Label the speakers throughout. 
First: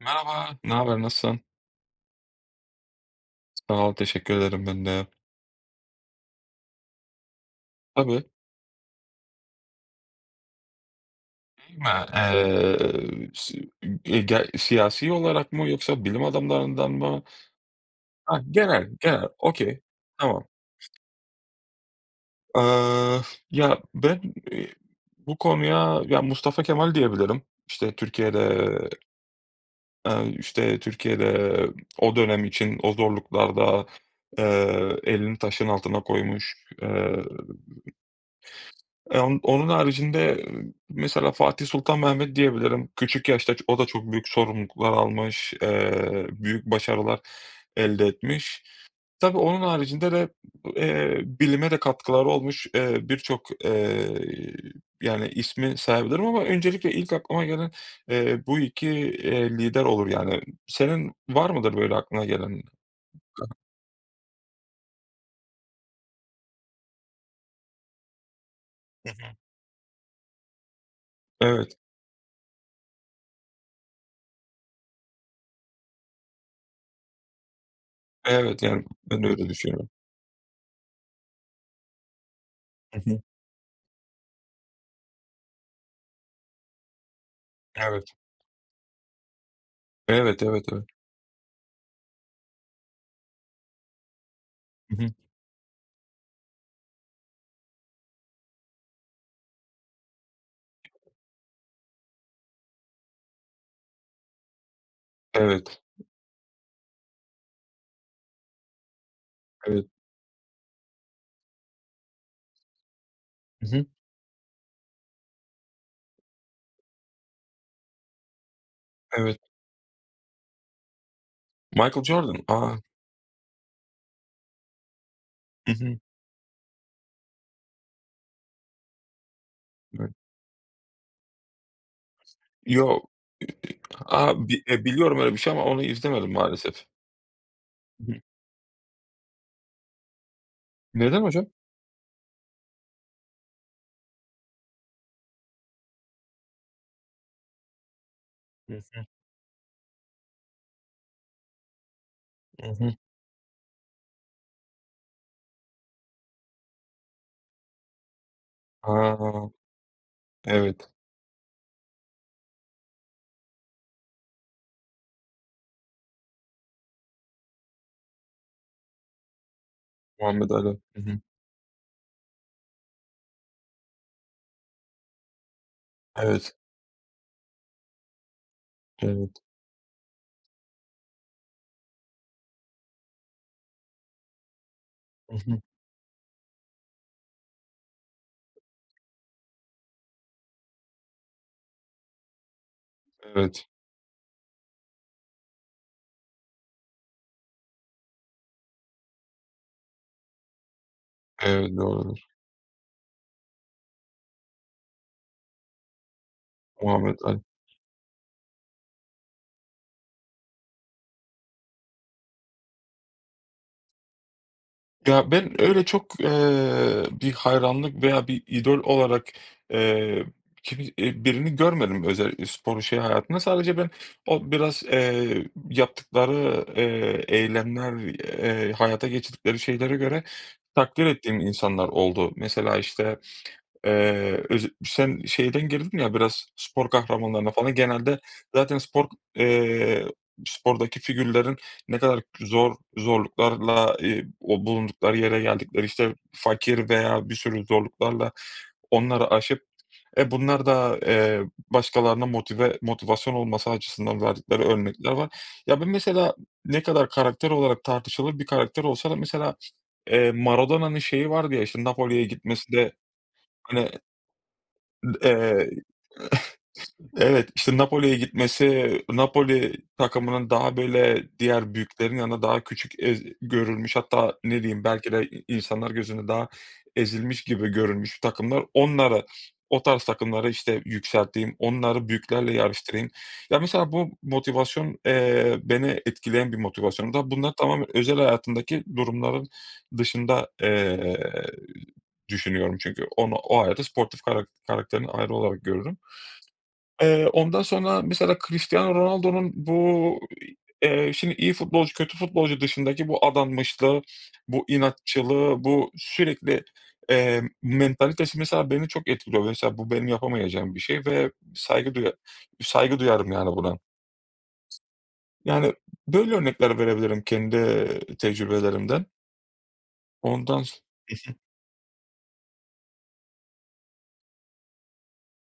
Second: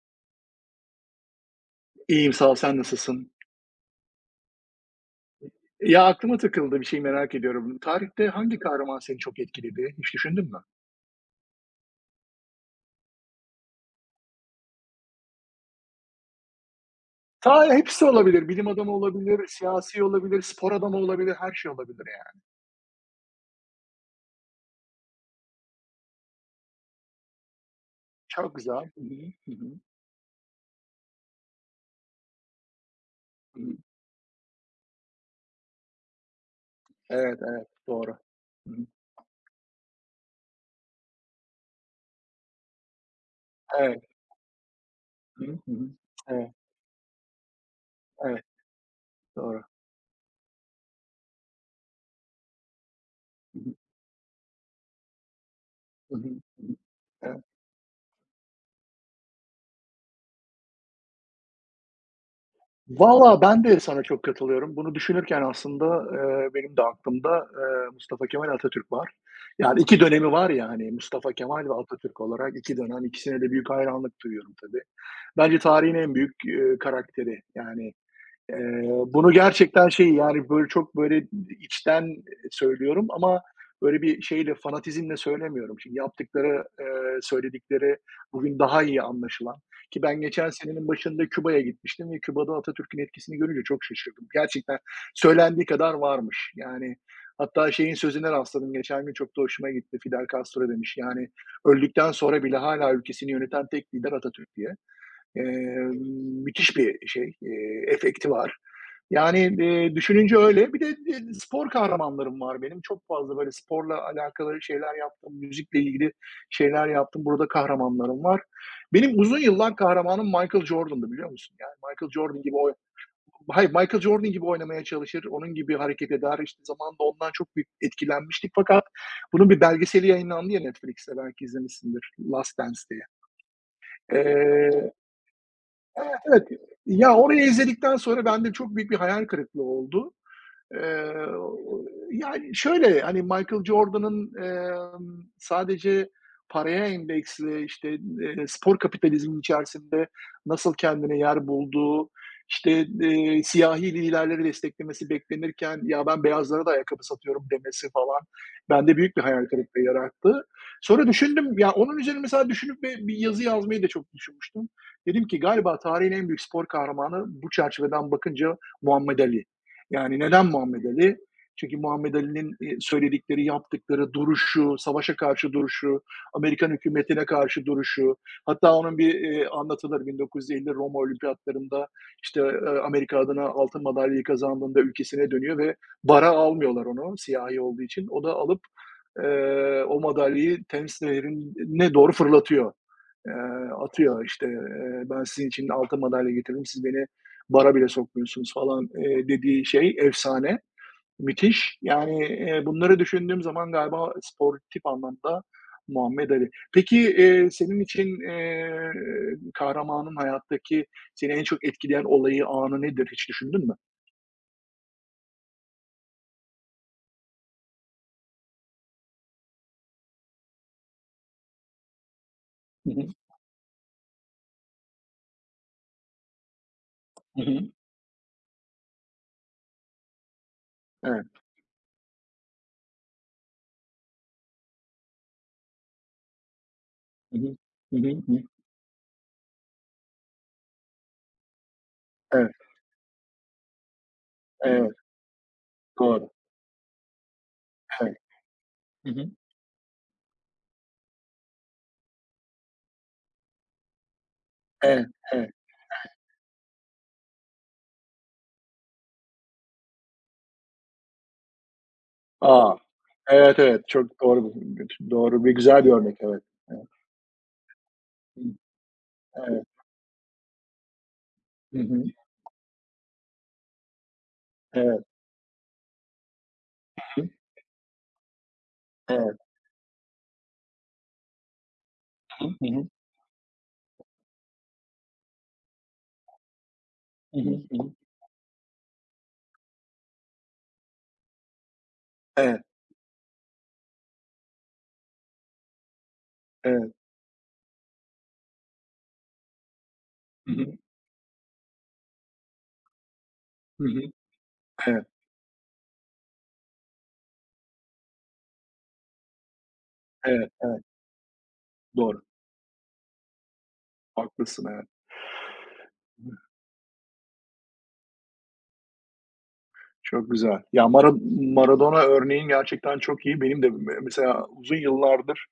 Speaker 1: Merhaba, ne haber, nasılsın?
Speaker 2: İyiyim, sağ ol. Sen nasılsın?
Speaker 1: Sağ ol, teşekkür ederim ben de.
Speaker 2: Ya, aklıma takıldı, bir şey merak ediyorum.
Speaker 1: Tabii.
Speaker 2: Tarihte hangi kahraman seni çok etkiledi? Hiç düşündün mü?
Speaker 1: Değil mi? Eee, si- siyasi olarak mı yoksa bilim adamlarından mı?
Speaker 2: Ta hepsi
Speaker 1: Ha,
Speaker 2: olabilir. Bilim
Speaker 1: genel,
Speaker 2: adamı
Speaker 1: genel.
Speaker 2: olabilir,
Speaker 1: Okey.
Speaker 2: siyasi olabilir,
Speaker 1: Tamam.
Speaker 2: spor adamı olabilir, her şey olabilir yani.
Speaker 1: Eee, ya ben bu konuya ya Mustafa Kemal diyebilirim. İşte
Speaker 2: Çok
Speaker 1: Türkiye'de
Speaker 2: güzel. Hı hı. Hı hı.
Speaker 1: işte Türkiye'de o dönem için o
Speaker 2: Hı hı.
Speaker 1: zorluklarda e, elini taşın altına koymuş. E,
Speaker 2: Evet, evet. Doğru. Hı hı.
Speaker 1: On onun haricinde, mesela Fatih Sultan Mehmet diyebilirim. Küçük yaşta o da
Speaker 2: Evet.
Speaker 1: çok büyük sorumluluklar
Speaker 2: Hı hı.
Speaker 1: almış,
Speaker 2: Hı hı. Evet,
Speaker 1: büyük başarılar elde
Speaker 2: evet.
Speaker 1: etmiş. Tabii onun
Speaker 2: Doğru.
Speaker 1: haricinde de, bilime de katkıları olmuş, birçok,
Speaker 2: Hı hı.
Speaker 1: yani, ismi
Speaker 2: Hı hı.
Speaker 1: sayabilirim ama
Speaker 2: Hı hı.
Speaker 1: öncelikle ilk
Speaker 2: Evet.
Speaker 1: aklıma gelen, bu 2 lider olur, yani. Senin var mıdır böyle aklına gelen?
Speaker 2: Valla ben de sana çok katılıyorum. Bunu düşünürken aslında, benim de aklımda, Mustafa Kemal Atatürk
Speaker 1: Hı
Speaker 2: var.
Speaker 1: hı.
Speaker 2: Yani 2 dönemi var ya, hani, Mustafa Kemal ve
Speaker 1: Evet,
Speaker 2: Atatürk olarak 2 dönem, ikisine de büyük hayranlık duyuyorum tabii. Bence tarihin en büyük, karakteri. Yani, Eee,
Speaker 1: evet, yani, ben
Speaker 2: bunu
Speaker 1: öyle
Speaker 2: gerçekten
Speaker 1: düşünüyorum.
Speaker 2: şey, yani, böyle, çok, böyle, içten,
Speaker 1: Hı
Speaker 2: söylüyorum
Speaker 1: hı.
Speaker 2: ama böyle bir şeyle, fanatizmle söylemiyorum. Şimdi yaptıkları, söyledikleri
Speaker 1: Evet.
Speaker 2: bugün daha iyi anlaşılan ki ben
Speaker 1: Evet,
Speaker 2: geçen
Speaker 1: evet,
Speaker 2: senenin
Speaker 1: evet.
Speaker 2: başında Küba'ya gitmiştim ve Küba'da Atatürk'ün etkisini görünce çok şaşırdım. Gerçekten
Speaker 1: Hı hı.
Speaker 2: söylendiği kadar varmış. Yani, hatta şeyin sözüne rastladım geçen gün çok da hoşuma gitti. Fidel Castro demiş, yani, "Öldükten sonra bile hala ülkesini yöneten tek lider Atatürk." diye.
Speaker 1: Evet,
Speaker 2: Eee, müthiş bir şey, efekti var. Yani,
Speaker 1: evet.
Speaker 2: düşününce öyle. Bir de, spor kahramanlarım var benim. Çok fazla böyle
Speaker 1: Hı hı.
Speaker 2: sporla alakalı şeyler yaptım, müzikle ilgili şeyler yaptım. Burada kahramanlarım var. Benim
Speaker 1: Evet.
Speaker 2: uzun yıllar kahramanım Michael Jordan'dı biliyor musun? Yani
Speaker 1: Michael
Speaker 2: Michael Jordan
Speaker 1: Jordan.
Speaker 2: gibi
Speaker 1: A!
Speaker 2: hayır, Michael Jordan gibi oynamaya çalışır, onun
Speaker 1: Hı
Speaker 2: gibi
Speaker 1: hı.
Speaker 2: hareket eder. İşte, zamanında ondan çok büyük etkilenmiştik fakat bunun bir belgeseli
Speaker 1: Evet.
Speaker 2: yayınlandı ya Netflix'te, belki izlemişsindir, Last Dance diye.
Speaker 1: Yo. A, bi
Speaker 2: Eee
Speaker 1: biliyorum öyle bir şey ama onu izlemedim
Speaker 2: Evet,
Speaker 1: maalesef.
Speaker 2: ya orayı izledikten
Speaker 1: Hı hı.
Speaker 2: sonra bende çok büyük bir hayal kırıklığı oldu. Eee,
Speaker 1: Neden hocam?
Speaker 2: yani, şöyle, hani, Michael Jordan'ın, sadece paraya endeksli, işte,
Speaker 1: Hı
Speaker 2: spor
Speaker 1: hı.
Speaker 2: kapitalizmin içerisinde nasıl kendine yer bulduğu,
Speaker 1: Hı
Speaker 2: işte,
Speaker 1: hı.
Speaker 2: siyahi liderleri desteklemesi beklenirken, "Ya, ben beyazlara da ayakkabı satıyorum." demesi falan bende büyük
Speaker 1: A!
Speaker 2: bir hayal kırıklığı yarattı.
Speaker 1: Evet.
Speaker 2: Sonra düşündüm, ya, onun üzerine mesela düşünüp bir yazı yazmayı da çok düşünmüştüm. Dedim ki, "Galiba tarihin en büyük spor kahramanı bu çerçeveden bakınca Muhammed Ali." Yani neden
Speaker 1: Muhammed Ali.
Speaker 2: Muhammed
Speaker 1: Hı
Speaker 2: Ali?
Speaker 1: hı.
Speaker 2: Çünkü Muhammed Ali'nin, söyledikleri, yaptıkları, duruşu, savaşa karşı duruşu,
Speaker 1: Evet,
Speaker 2: Amerikan hükümetine karşı duruşu, hatta onun bir,
Speaker 1: evet.
Speaker 2: anlatılır 1950 Roma Olimpiyatlarında, işte, Amerika adına altın madalyayı kazandığında ülkesine
Speaker 1: Hı
Speaker 2: dönüyor
Speaker 1: hı.
Speaker 2: ve bara almıyorlar onu siyahi olduğu için. O da alıp, o madalyayı Tems Nehri'ne doğru fırlatıyor. Eee,
Speaker 1: Evet.
Speaker 2: atıyor, işte, "Ben sizin için altın madalya getirdim, siz beni bara bile sokmuyorsunuz falan, dediği şey efsane,
Speaker 1: Evet,
Speaker 2: müthiş. Yani,
Speaker 1: doğrudur.
Speaker 2: bunları düşündüğüm zaman galiba sportif anlamda Muhammed Ali. Peki,
Speaker 1: Muhammed Ali.
Speaker 2: senin için, kahramanın hayattaki seni en çok etkileyen olayı, anı nedir hiç düşündün mü?
Speaker 1: Ya, ben öyle çok, bir hayranlık veya bir idol olarak, eee, kimi birini görmedim özel spor
Speaker 2: Hı
Speaker 1: şey
Speaker 2: hı.
Speaker 1: hayatında. Sadece ben o biraz, yaptıkları,
Speaker 2: Hı hı.
Speaker 1: eylemler, hayata geçirdikleri şeylere göre takdir
Speaker 2: Evet.
Speaker 1: ettiğim insanlar oldu. Mesela, işte. Öz Sen şeyden girdin ya biraz spor
Speaker 2: Hı
Speaker 1: kahramanlarına
Speaker 2: hı.
Speaker 1: falan
Speaker 2: Hı
Speaker 1: genelde
Speaker 2: hı. Hı.
Speaker 1: zaten spor, eee, spordaki figürlerin ne kadar
Speaker 2: Evet,
Speaker 1: zorluklarla, o
Speaker 2: evet,
Speaker 1: bulundukları yere geldikleri, işte,
Speaker 2: doğru.
Speaker 1: fakir veya bir sürü
Speaker 2: Evet.
Speaker 1: zorluklarla
Speaker 2: Hı
Speaker 1: onları
Speaker 2: hı.
Speaker 1: aşıp, bunlar da, başkalarına motivasyon olması açısından verdikleri
Speaker 2: Evet,
Speaker 1: örnekler var.
Speaker 2: evet.
Speaker 1: Ya, ben mesela ne kadar karakter olarak tartışılır bir karakter olsa da mesela, Maradona'nın şeyi vardı ya, işte, Napoli'ye gitmesi
Speaker 2: A!
Speaker 1: de,
Speaker 2: Evet, evet,
Speaker 1: hani.
Speaker 2: çok doğru bir doğru ve
Speaker 1: eee
Speaker 2: güzel bir örnek. Evet, evet.
Speaker 1: Evet, işte Napoli'ye
Speaker 2: Hı.
Speaker 1: gitmesi,
Speaker 2: Evet.
Speaker 1: Napoli takımının daha böyle diğer
Speaker 2: Hı hı.
Speaker 1: büyüklerin yanında daha küçük görülmüş, hatta ne diyeyim
Speaker 2: Evet.
Speaker 1: belki de insanlar gözünde daha
Speaker 2: Hı.
Speaker 1: ezilmiş gibi görülmüş takımlar.
Speaker 2: Evet.
Speaker 1: O tarz takımları, işte, yükselteyim, onları
Speaker 2: Hı hı.
Speaker 1: büyüklerle
Speaker 2: Hı hı.
Speaker 1: yarıştırayım. Ya, mesela bu motivasyon, beni etkileyen bir motivasyon. Da
Speaker 2: Hı hı.
Speaker 1: bunlar
Speaker 2: Hı hı.
Speaker 1: tamamen özel hayatındaki durumların dışında,
Speaker 2: Evet,
Speaker 1: düşünüyorum çünkü onu o hayata sportif karakterin ayrı olarak görürüm.
Speaker 2: evet.
Speaker 1: Ondan sonra mesela Cristiano Ronaldo'nun bu,
Speaker 2: Hı hı.
Speaker 1: şimdi iyi futbolcu, kötü futbolcu dışındaki bu
Speaker 2: Hı hı.
Speaker 1: adanmışlığı, bu
Speaker 2: Evet,
Speaker 1: inatçılığı, bu sürekli, mentalitesi mesela beni çok etkiliyor. Mesela bu benim
Speaker 2: evet,
Speaker 1: yapamayacağım bir
Speaker 2: evet.
Speaker 1: şey ve
Speaker 2: Doğru.
Speaker 1: saygı duyarım yani buna.
Speaker 2: Haklısın, evet.
Speaker 1: Yani böyle örnekler verebilirim kendi tecrübelerimden.
Speaker 2: Çok güzel.
Speaker 1: Ondan s
Speaker 2: Ya, Maradona örneğin gerçekten çok iyi. Benim de mesela uzun yıllardır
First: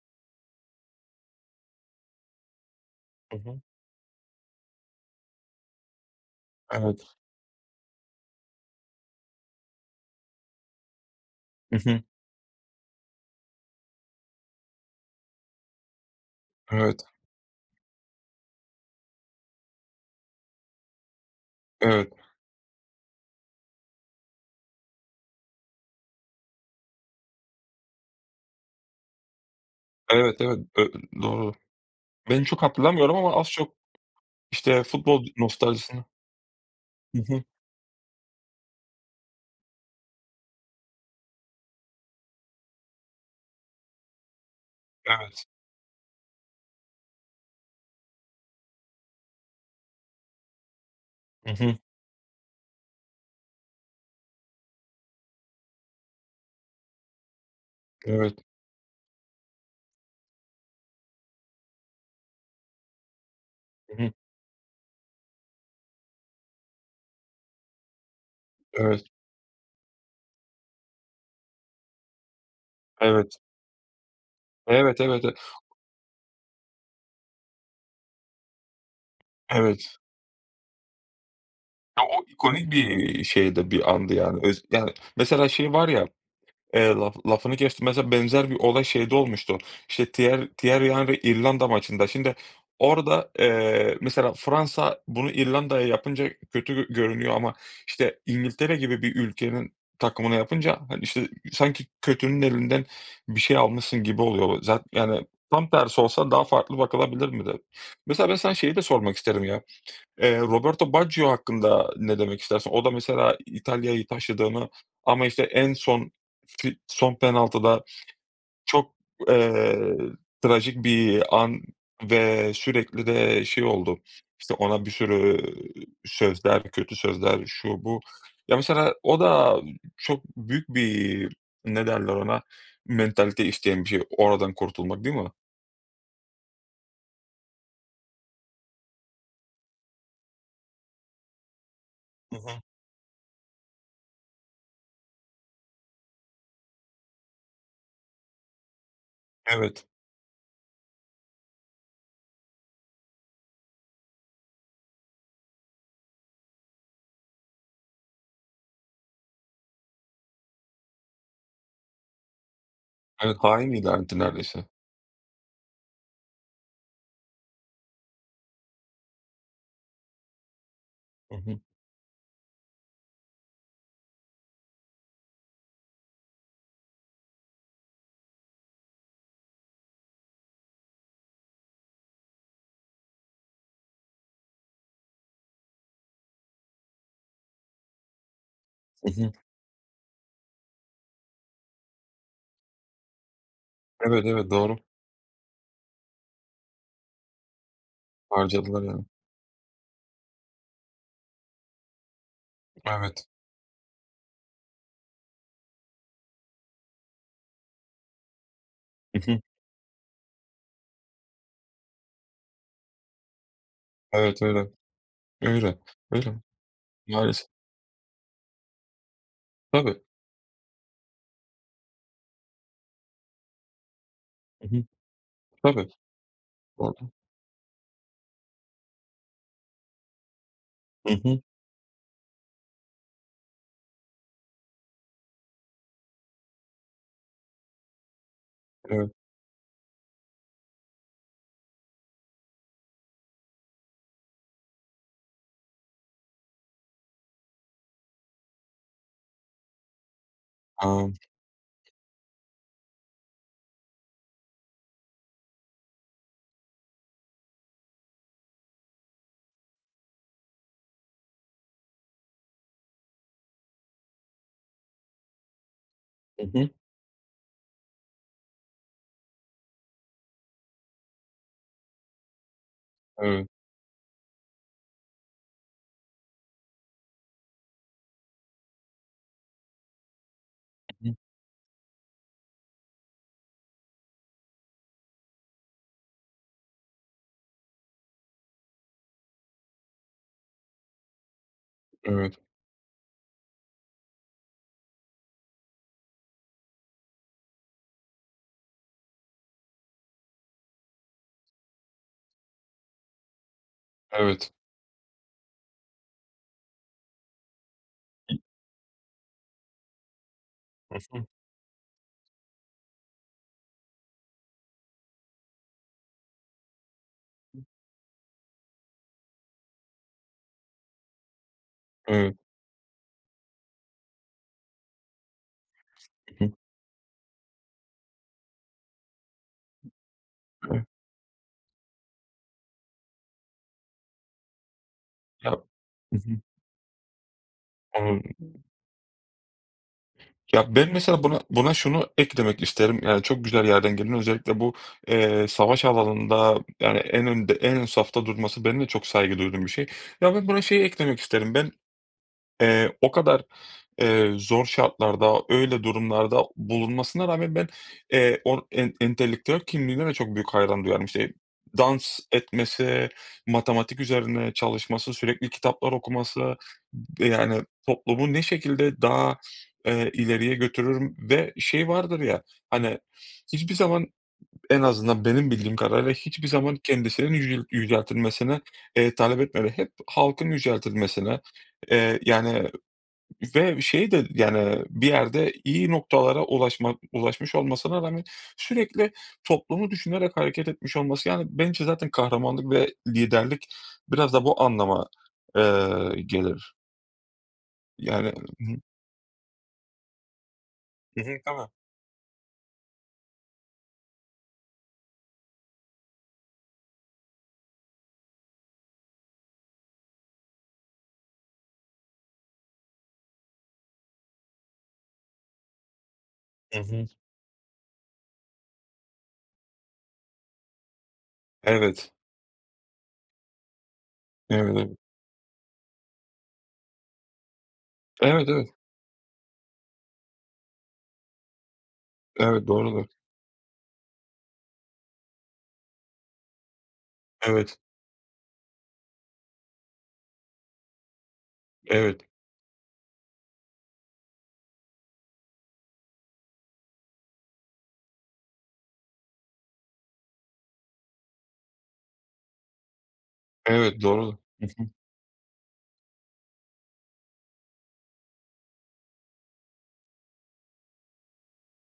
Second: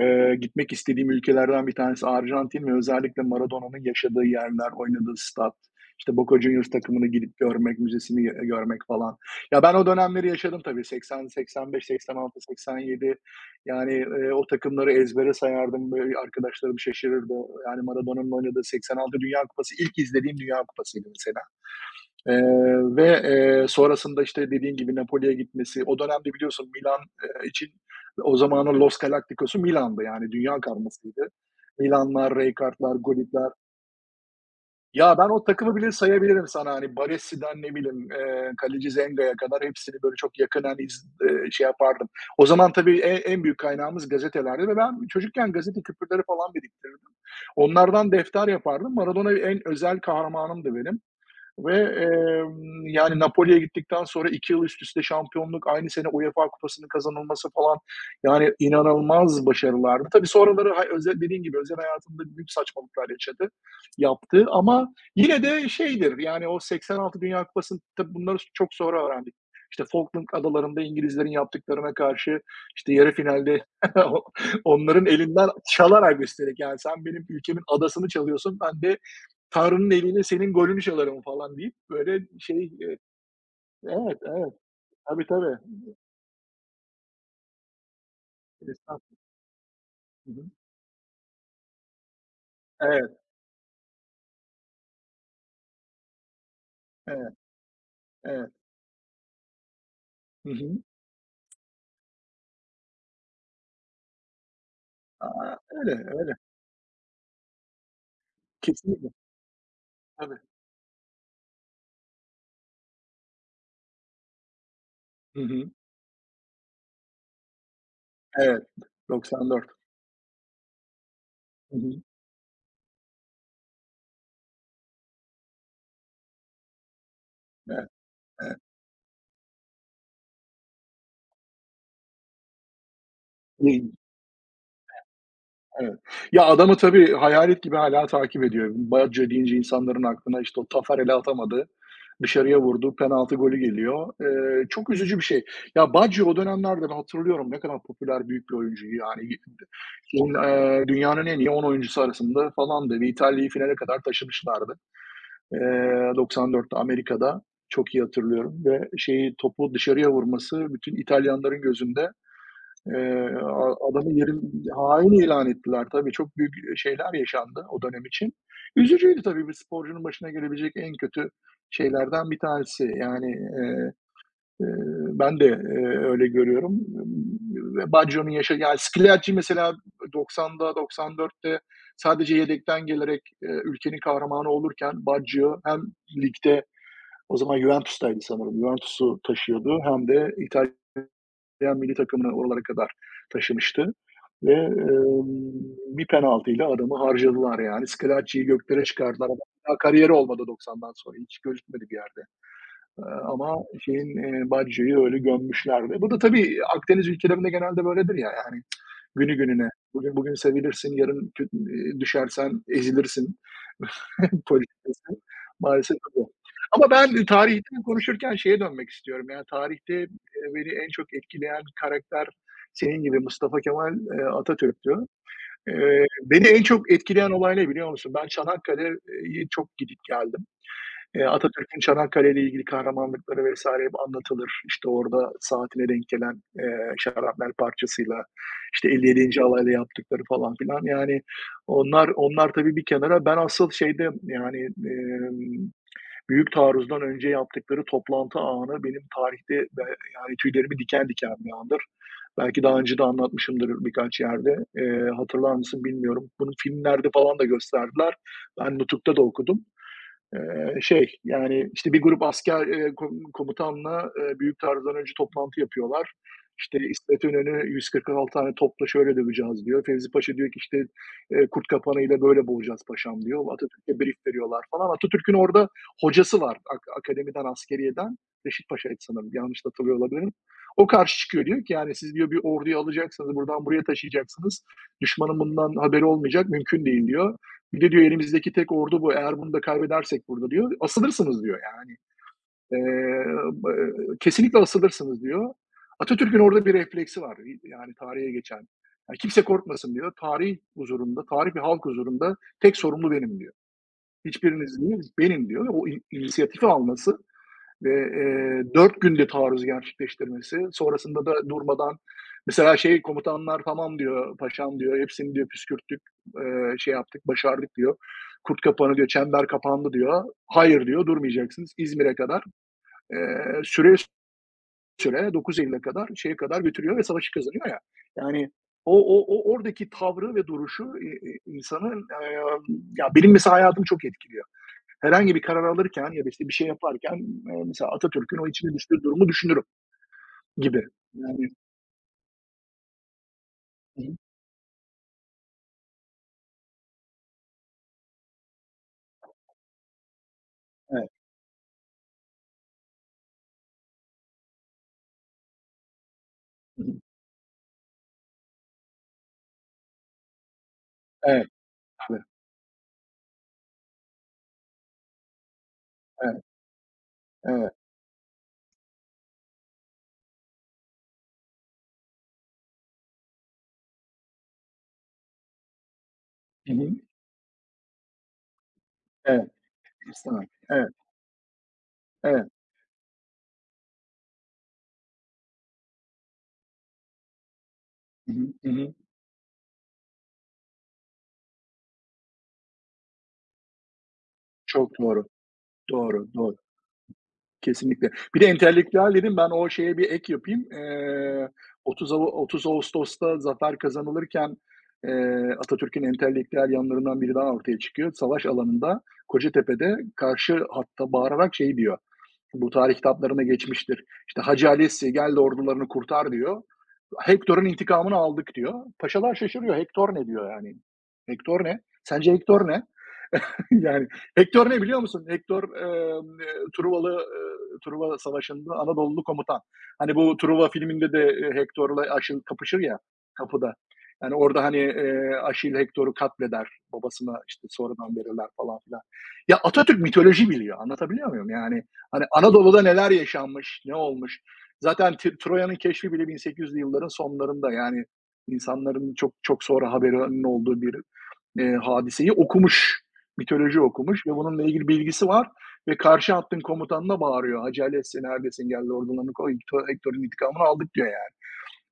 Speaker 2: Gitmek istediğim ülkelerden bir tanesi Arjantin ve özellikle
Speaker 1: Hı hı.
Speaker 2: Maradona'nın yaşadığı yerler, oynadığı stat, işte Boca Juniors takımını
Speaker 1: Evet.
Speaker 2: gidip görmek, müzesini görmek falan. Ya, ben o dönemleri yaşadım tabii. 80,
Speaker 1: Hı
Speaker 2: 85,
Speaker 1: hı.
Speaker 2: 86, 87 yani, o takımları ezbere sayardım. Böyle arkadaşlarım
Speaker 1: Evet,
Speaker 2: şaşırırdı. Yani Maradona'nın oynadığı 86 Dünya Kupası ilk izlediğim Dünya Kupası'ydı mesela.
Speaker 1: evet,
Speaker 2: Eee, ve, sonrasında, işte, dediğin gibi Napoli'ye gitmesi, o dönemde biliyorsun Milan, için o zamanın Los Galacticos'u Milan'dı, yani
Speaker 1: evet, evet.
Speaker 2: dünya karmasıydı.
Speaker 1: Doğru.
Speaker 2: Milanlar,
Speaker 1: Ben çok
Speaker 2: Rijkaard'lar,
Speaker 1: hatırlamıyorum ama az
Speaker 2: Gullit''ler.
Speaker 1: çok, işte,
Speaker 2: Ya,
Speaker 1: futbol
Speaker 2: ben o takımı bile
Speaker 1: nostaljisini.
Speaker 2: sayabilirim sana, hani,
Speaker 1: Hı hı.
Speaker 2: Baresi'den ne bileyim, kaleci Zenga'ya kadar hepsini böyle çok yakından iz şey yapardım. O zaman tabii en büyük kaynağımız gazetelerdi ve ben
Speaker 1: Evet.
Speaker 2: çocukken gazete küpürleri falan biriktirirdim. Onlardan defter yapardım. Maradona en özel kahramanımdı benim.
Speaker 1: Hı
Speaker 2: Ve,
Speaker 1: hı.
Speaker 2: yani, Napoli'ye gittikten sonra 2 yıl üst üste şampiyonluk, aynı sene UEFA Kupası'nın kazanılması falan,
Speaker 1: Evet.
Speaker 2: yani, inanılmaz başarılardı. Tabii sonraları özel dediğin gibi özel hayatında büyük saçmalıklar yaşadı,
Speaker 1: Hı hı.
Speaker 2: yaptı ama yine de şeydir, yani, o 86 Dünya Kupası'nın tabii bunları çok
Speaker 1: Evet.
Speaker 2: sonra öğrendik. İşte, Falkland Adaları'nda İngilizlerin yaptıklarına karşı, işte, yarı
Speaker 1: Evet.
Speaker 2: finalde
Speaker 1: Evet,
Speaker 2: onların
Speaker 1: evet,
Speaker 2: elinden çalarak üstelik, yani, sen benim ülkemin adasını çalıyorsun, ben de Tanrı'nın
Speaker 1: evet.
Speaker 2: eliyle senin golünü çalarım falan deyip
Speaker 1: Ya, o
Speaker 2: böyle şey,
Speaker 1: ikonik bir, şey de bir andı
Speaker 2: Evet,
Speaker 1: yani.
Speaker 2: evet.
Speaker 1: Yani,
Speaker 2: Tabii,
Speaker 1: mesela
Speaker 2: tabii.
Speaker 1: şey var ya. Lafını kestim. Mesela benzer bir olay
Speaker 2: Destan.
Speaker 1: şeyde olmuştu. İşte
Speaker 2: Hı hı.
Speaker 1: Thierry Henry İrlanda maçında. Şimdi
Speaker 2: Evet,
Speaker 1: orada, mesela Fransa bunu İrlanda'ya yapınca kötü
Speaker 2: evet,
Speaker 1: görünüyor ama işte
Speaker 2: evet.
Speaker 1: İngiltere gibi bir ülkenin takımına
Speaker 2: Hı hı.
Speaker 1: yapınca, hani, işte, sanki kötünün elinden bir şey almışsın gibi oluyor. Zaten yani
Speaker 2: A,
Speaker 1: tam
Speaker 2: öyle,
Speaker 1: tersi olsa
Speaker 2: öyle.
Speaker 1: daha farklı bakılabilir miydi? Mesela ben sana şeyi de
Speaker 2: Kesinlikle.
Speaker 1: sormak isterim ya.
Speaker 2: Tabii.
Speaker 1: Roberto Baggio hakkında ne demek istersin? O da mesela İtalya'yı taşıdığını ama,
Speaker 2: Hı
Speaker 1: işte,
Speaker 2: hı.
Speaker 1: en son son penaltıda
Speaker 2: Evet.
Speaker 1: çok,
Speaker 2: 94.
Speaker 1: eee, trajik bir an
Speaker 2: Hı hı.
Speaker 1: ve sürekli de şey oldu, işte, ona bir sürü sözler, kötü sözler, şu,
Speaker 2: Evet,
Speaker 1: bu. Ya,
Speaker 2: evet.
Speaker 1: mesela o da çok büyük bir, ne derler ona, mentalite isteyen bir şey, oradan kurtulmak, değil mi?
Speaker 2: Evet. Ya, adamı tabii hayalet gibi hâlâ takip ediyor. Baggia deyince insanların aklına, işte, o Taffarel'e atamadı,
Speaker 1: Hı hı.
Speaker 2: dışarıya vurdu, penaltı golü geliyor. Çok üzücü bir şey. Ya, Baggia o dönemlerde ben hatırlıyorum ne kadar popüler büyük bir oyuncuydu yani.
Speaker 1: Evet.
Speaker 2: Dünyanın en iyi 10 oyuncusu arasında falandı ve İtalya'yı finale kadar taşımışlardı. 94'te Amerika'da. Çok iyi hatırlıyorum ve şeyi, topu dışarıya vurması bütün İtalyanların gözünde
Speaker 1: Evet, hain
Speaker 2: a adamı
Speaker 1: ilanıydı
Speaker 2: yerin
Speaker 1: neredeyse.
Speaker 2: hain ilan ettiler. Tabii çok büyük, şeyler yaşandı o dönem için. Üzücüydü tabii bir sporcunun başına gelebilecek en kötü
Speaker 1: Hı hı.
Speaker 2: şeylerden bir tanesi. Yani, eee, ben de, öyle görüyorum. Ve Baggio'nun yani Schillaci mesela 90'da 94'te sadece yedekten gelerek, ülkenin kahramanı olurken Baggio hem ligde o zaman Juventus'taydı sanırım,
Speaker 1: Hı
Speaker 2: Juventus'u
Speaker 1: hı.
Speaker 2: taşıyordu hem de İtalya milli takımını oralara kadar taşımıştı
Speaker 1: Evet, evet,
Speaker 2: ve,
Speaker 1: doğru.
Speaker 2: bir penaltıyla adamı harcadılar yani. Scalacci'yi
Speaker 1: Harcadılar
Speaker 2: göklere
Speaker 1: yani.
Speaker 2: çıkardılar. Ama kariyeri olmadı 90'dan sonra. Hiç gözükmedi bir yerde. Eee,
Speaker 1: Evet.
Speaker 2: ama şeyin, Baggio'yu öyle gömmüşlerdi. Bu da tabii Akdeniz ülkelerinde genelde böyledir ya yani.
Speaker 1: Hı
Speaker 2: Günü
Speaker 1: hı.
Speaker 2: gününe. Bugün bugün sevilirsin, yarın kü düşersen ezilirsin
Speaker 1: Evet, öyle.
Speaker 2: politikası
Speaker 1: Öyle,
Speaker 2: maalesef öyle.
Speaker 1: öyle.
Speaker 2: Ama ben
Speaker 1: Maalesef.
Speaker 2: tarihten konuşurken şeye dönmek istiyorum ya, tarihte,
Speaker 1: Tabii.
Speaker 2: beni en çok etkileyen karakter senin gibi Mustafa Kemal,
Speaker 1: Hı hı.
Speaker 2: Atatürk'tü.
Speaker 1: Tabii.
Speaker 2: Beni en çok
Speaker 1: Doğru.
Speaker 2: etkileyen olay ne biliyor musun? Ben Çanakkale'ye çok gidip geldim.
Speaker 1: Hı hı.
Speaker 2: Atatürk'ün Çanakkale ile ilgili kahramanlıkları vesaire hep anlatılır. İşte, orada saatine denk gelen, şarapnel parçasıyla, işte,
Speaker 1: Evet.
Speaker 2: 57. alayla yaptıkları falan filan. Yani onlar tabii bir kenara. Ben asıl şeyde, yani, büyük taarruzdan önce yaptıkları toplantı anı benim tarihte yani tüylerimi diken
Speaker 1: Amm.
Speaker 2: diken bir andır. Belki daha önce de anlatmışımdır birkaç yerde. Hatırlar mısın bilmiyorum. Bunu filmlerde falan da gösterdiler. Ben Nutuk'ta da okudum. Şey, yani, işte, bir grup asker, komutanla, büyük taarruzdan önce toplantı yapıyorlar.
Speaker 1: Hı hı.
Speaker 2: İşte, İsmet İnönü "146 tane topla şöyle döveceğiz." diyor. Fevzi Paşa diyor ki, işte, "Kurt kapanıyla böyle boğacağız paşam." diyor.
Speaker 1: Evet.
Speaker 2: Atatürk'e brief veriyorlar falan. Atatürk'ün orada hocası var akademiden, askeriyeden. Reşit Paşa'ydı sanırım, yanlış da hatırlıyor olabilirim. O
Speaker 1: Hı hı.
Speaker 2: karşı çıkıyor. Diyor ki, yani, "Siz" diyor, "bir orduyu alacaksınız, buradan buraya taşıyacaksınız. Düşmanın bundan haberi olmayacak, mümkün değil." diyor. Bir de diyor elimizdeki tek ordu bu. Eğer bunu da kaybedersek burada diyor, asılırsınız diyor yani.
Speaker 1: Evet,
Speaker 2: Eee, e, kesinlikle asılırsınız diyor. Atatürk'ün orada bir refleksi var, yani tarihe geçen. Yani kimse korkmasın diyor. Tarih huzurunda, tarih ve halk huzurunda tek sorumlu benim diyor.
Speaker 1: evet.
Speaker 2: Hiçbiriniz değil, benim diyor. O inisiyatifi alması ve,
Speaker 1: İ
Speaker 2: 4 günde taarruz gerçekleştirmesi,
Speaker 1: Hı
Speaker 2: sonrasında
Speaker 1: hı.
Speaker 2: da durmadan mesela şey komutanlar "Tamam." diyor, "Paşam." diyor, "Hepsini." diyor, "Püskürttük, şey yaptık, başardık." diyor. "Kurt kapanı." diyor, "Çember kapandı." diyor. "Hayır." diyor, "Durmayacaksınız." İzmir'e
Speaker 1: Evet.
Speaker 2: kadar, eee, süre süre 9 Eylül'e kadar, şeye
Speaker 1: Hı hı.
Speaker 2: kadar götürüyor ve savaşı kazanıyor ya. Yani o o o oradaki tavrı ve
Speaker 1: Evet.
Speaker 2: duruşu, insanın, ya benim mesela hayatımı çok etkiliyor herhangi bir
Speaker 1: Ya
Speaker 2: karar alırken
Speaker 1: Hı
Speaker 2: ya da,
Speaker 1: hı.
Speaker 2: işte, bir şey yaparken, mesela Atatürk'ün o
Speaker 1: Anladım.
Speaker 2: içine düştüğü durumu düşünürüm
Speaker 1: Ya,
Speaker 2: gibi.
Speaker 1: ben mesela buna
Speaker 2: Yani.
Speaker 1: buna şunu eklemek isterim. Yani, çok güzel yerden
Speaker 2: Hı
Speaker 1: girdin.
Speaker 2: hı.
Speaker 1: Özellikle bu, savaş alanında, yani, en ön safta durması benim de çok saygı duyduğum bir şey. Ya, ben buna şeyi
Speaker 2: Evet.
Speaker 1: eklemek isterim. Ben. O kadar, zor şartlarda, öyle durumlarda
Speaker 2: Hı hı.
Speaker 1: bulunmasına rağmen ben, o en entelektüel kimliğine de çok büyük hayran duyarım. İşte,
Speaker 2: Evet,
Speaker 1: dans
Speaker 2: tabii.
Speaker 1: etmesi, matematik üzerine çalışması, sürekli kitaplar
Speaker 2: Evet,
Speaker 1: okuması, yani,
Speaker 2: evet.
Speaker 1: toplumu ne şekilde daha, ileriye götürürüm ve şey vardır ya, hani, hiçbir zaman, en azından benim bildiğim kadarıyla hiçbir
Speaker 2: Hı
Speaker 1: zaman
Speaker 2: hı.
Speaker 1: kendisinin yüceltilmesini, talep
Speaker 2: Evet.
Speaker 1: etmedi. Hep
Speaker 2: İstemem.
Speaker 1: halkın
Speaker 2: Evet,
Speaker 1: yüceltilmesine,
Speaker 2: evet.
Speaker 1: yani ve şey de yani bir yerde iyi noktalara ulaşmış olmasına rağmen
Speaker 2: Hı hı. Hı hı.
Speaker 1: sürekli toplumu düşünerek hareket etmiş olması, yani, bence zaten kahramanlık ve liderlik biraz da bu
Speaker 2: Çok
Speaker 1: anlama,
Speaker 2: doğru. Doğru, doğru.
Speaker 1: gelir.
Speaker 2: Kesinlikle.
Speaker 1: Yani. Hı
Speaker 2: Bir de
Speaker 1: hı.
Speaker 2: entelektüel dedim ben o şeye bir ek yapayım.
Speaker 1: Hı hı. Tabii.
Speaker 2: 30 Ağustos'ta zafer kazanılırken, Atatürk'ün entelektüel yanlarından biri daha ortaya çıkıyor. Savaş alanında Kocatepe'de karşı hatta bağırarak şey diyor. Bu tarih kitaplarına geçmiştir. İşte Hacı Alessi gel de ordularını kurtar diyor.
Speaker 1: Hı hı.
Speaker 2: Hektor'un intikamını aldık diyor. Paşalar şaşırıyor. Hektor ne diyor yani? Hektor ne?
Speaker 1: Evet.
Speaker 2: Sence Hektor ne? Yani Hector
Speaker 1: Evet,
Speaker 2: ne biliyor
Speaker 1: evet.
Speaker 2: musun? Hector, Truvalı, Truva
Speaker 1: Evet, evet.
Speaker 2: Savaşı'nda Anadolulu komutan. Hani, bu Truva filminde de, Hector'la Aşil
Speaker 1: Evet,
Speaker 2: kapışır ya
Speaker 1: doğrudur.
Speaker 2: kapıda. Yani, orada, hani, Aşil Hector'u katleder. Babasına, işte,
Speaker 1: Evet,
Speaker 2: sonradan verirler falan filan. Ya, Atatürk mitoloji biliyor. Anlatabiliyor muyum? Yani,
Speaker 1: evet.
Speaker 2: hani, Anadolu'da neler yaşanmış, ne olmuş? Zaten Troya'nın keşfi bile 1800'lü yılların sonlarında. Yani, insanların çok çok sonra haberinin olduğu bir hadiseyi okumuş, mitoloji
Speaker 1: Evet,
Speaker 2: okumuş ve
Speaker 1: doğrudur.
Speaker 2: bununla
Speaker 1: Hı
Speaker 2: ilgili
Speaker 1: hı.
Speaker 2: bilgisi var ve karşı hattın komutanına bağırıyor. "Acele etse neredesin gel ordularını koy, Hector'un intikamını aldık." diyor yani.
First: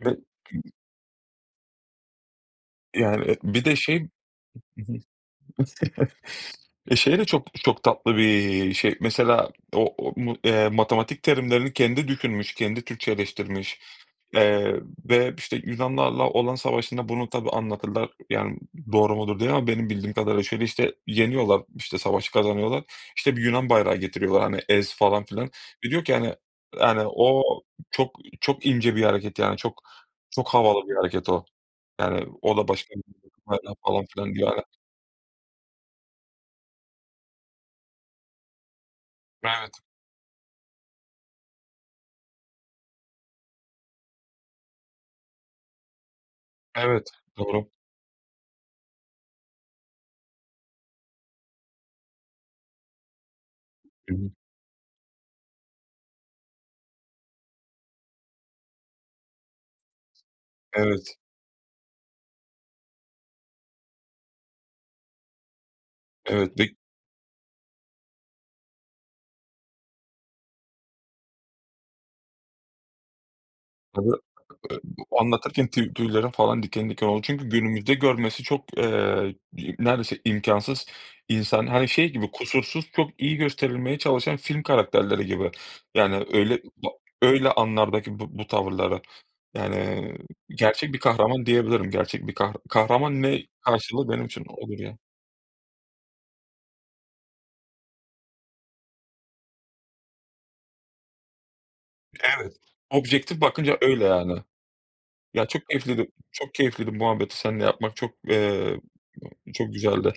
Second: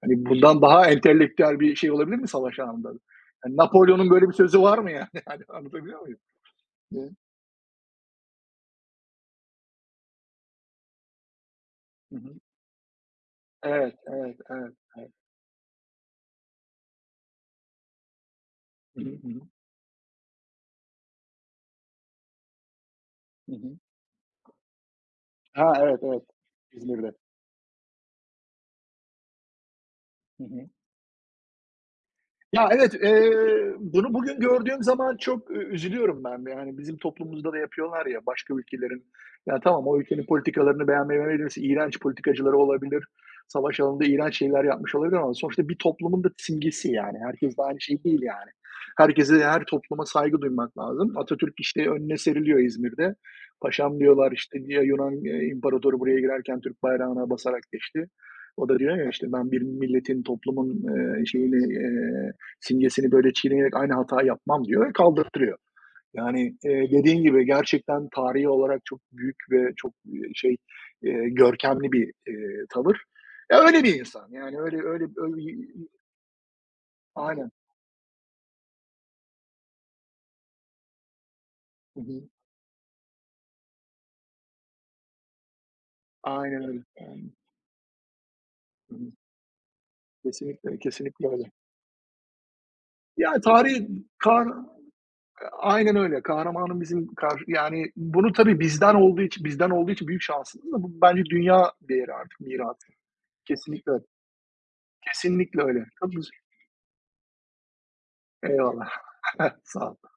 Speaker 1: Ve
Speaker 2: Hani bundan daha entelektüel bir şey olabilir mi savaş anında?
Speaker 1: yani,
Speaker 2: Yani
Speaker 1: bir de şey.
Speaker 2: Napolyon'un böyle bir sözü var mı
Speaker 1: Hı hı.
Speaker 2: yani? Hani anlatabiliyor muyum? Hı
Speaker 1: Şey de çok çok tatlı bir şey. Mesela o o mu matematik terimlerini kendi
Speaker 2: hı.
Speaker 1: düşünmüş, kendi Türkçeleştirmiş,
Speaker 2: Evet, evet, evet,
Speaker 1: eee,
Speaker 2: evet.
Speaker 1: ve, işte, Yunanlarla olan savaşında bunu tabii anlatırlar. Yani
Speaker 2: hı
Speaker 1: doğru mudur
Speaker 2: hı.
Speaker 1: diye ama benim bildiğim kadarıyla şöyle, işte, yeniyorlar, işte, savaşı kazanıyorlar. İşte, bir
Speaker 2: Hı
Speaker 1: Yunan
Speaker 2: hı.
Speaker 1: bayrağı getiriyorlar, hani, falan filan
Speaker 2: Ha,
Speaker 1: ve
Speaker 2: evet,
Speaker 1: diyor ki,
Speaker 2: evet.
Speaker 1: yani,
Speaker 2: İzmir'de.
Speaker 1: o çok çok ince bir hareket, yani, çok
Speaker 2: Hı
Speaker 1: çok
Speaker 2: hı.
Speaker 1: havalı bir hareket o. Yani, o
Speaker 2: Ya,
Speaker 1: da
Speaker 2: evet,
Speaker 1: başka bir bayrağı falan
Speaker 2: bunu
Speaker 1: filan
Speaker 2: bugün
Speaker 1: diyor. Yani.
Speaker 2: gördüğüm zaman çok üzülüyorum ben de. Yani, bizim toplumumuzda da yapıyorlar ya, başka ülkelerin. Ya,
Speaker 1: Evet,
Speaker 2: tamam, o ülkenin politikalarını beğenmeyebiliriz, iğrenç politikacıları olabilir, savaş alanında iğrenç şeyler yapmış olabilir ama sonuçta bir toplumun da simgesi,
Speaker 1: evet,
Speaker 2: yani. Herkes de
Speaker 1: doğru.
Speaker 2: aynı şey değil, yani. Herkese, her topluma saygı duymak lazım. Atatürk, işte, önüne seriliyor İzmir'de. "Paşam" diyorlar, işte, diye Yunan, imparatoru buraya girerken Türk bayrağına basarak geçti. O da diyor ya, işte, "Ben bir milletin, toplumun,
Speaker 1: Evet,
Speaker 2: şeyini, simgesini böyle çiğneyerek aynı hata yapmam diyor ve kaldırtırıyor. Yani,
Speaker 1: evet ve
Speaker 2: dediğin gibi gerçekten tarihi olarak çok büyük ve çok, görkemli bir, tavır. Ya, öyle bir
Speaker 1: tabii
Speaker 2: insan. Yani öyle öyle öyle.
Speaker 1: anlatırken tüylerim falan diken diken oldu. Çünkü
Speaker 2: Aynen.
Speaker 1: günümüzde görmesi çok, neredeyse imkansız. İnsan, hani,
Speaker 2: Hı
Speaker 1: şey
Speaker 2: hı.
Speaker 1: gibi, kusursuz, çok iyi gösterilmeye çalışan film karakterleri gibi. Yani
Speaker 2: Aynen
Speaker 1: öyle
Speaker 2: öyle. Aynen.
Speaker 1: öyle anlardaki bu
Speaker 2: Hı
Speaker 1: tavırları.
Speaker 2: hı.
Speaker 1: Yani
Speaker 2: Kesinlikle,
Speaker 1: gerçek bir
Speaker 2: kesinlikle
Speaker 1: kahraman
Speaker 2: öyle.
Speaker 1: diyebilirim. Gerçek bir kahraman
Speaker 2: Ya,
Speaker 1: ne
Speaker 2: tarihi.
Speaker 1: karşılığı benim için
Speaker 2: kar
Speaker 1: olur ya.
Speaker 2: Aynen öyle. Kahramanım bizim yani bunu tabii bizden olduğu için büyük şansımız da bu bence dünya değeri artık,
Speaker 1: Evet,
Speaker 2: miras.
Speaker 1: objektif bakınca
Speaker 2: Kesinlikle öyle.
Speaker 1: öyle yani. Ya,
Speaker 2: Kesinlikle öyle.
Speaker 1: çok keyifliydi muhabbeti seninle yapmak. Çok, eee,
Speaker 2: Eyvallah.
Speaker 1: çok
Speaker 2: Sağ ol.
Speaker 1: güzeldi.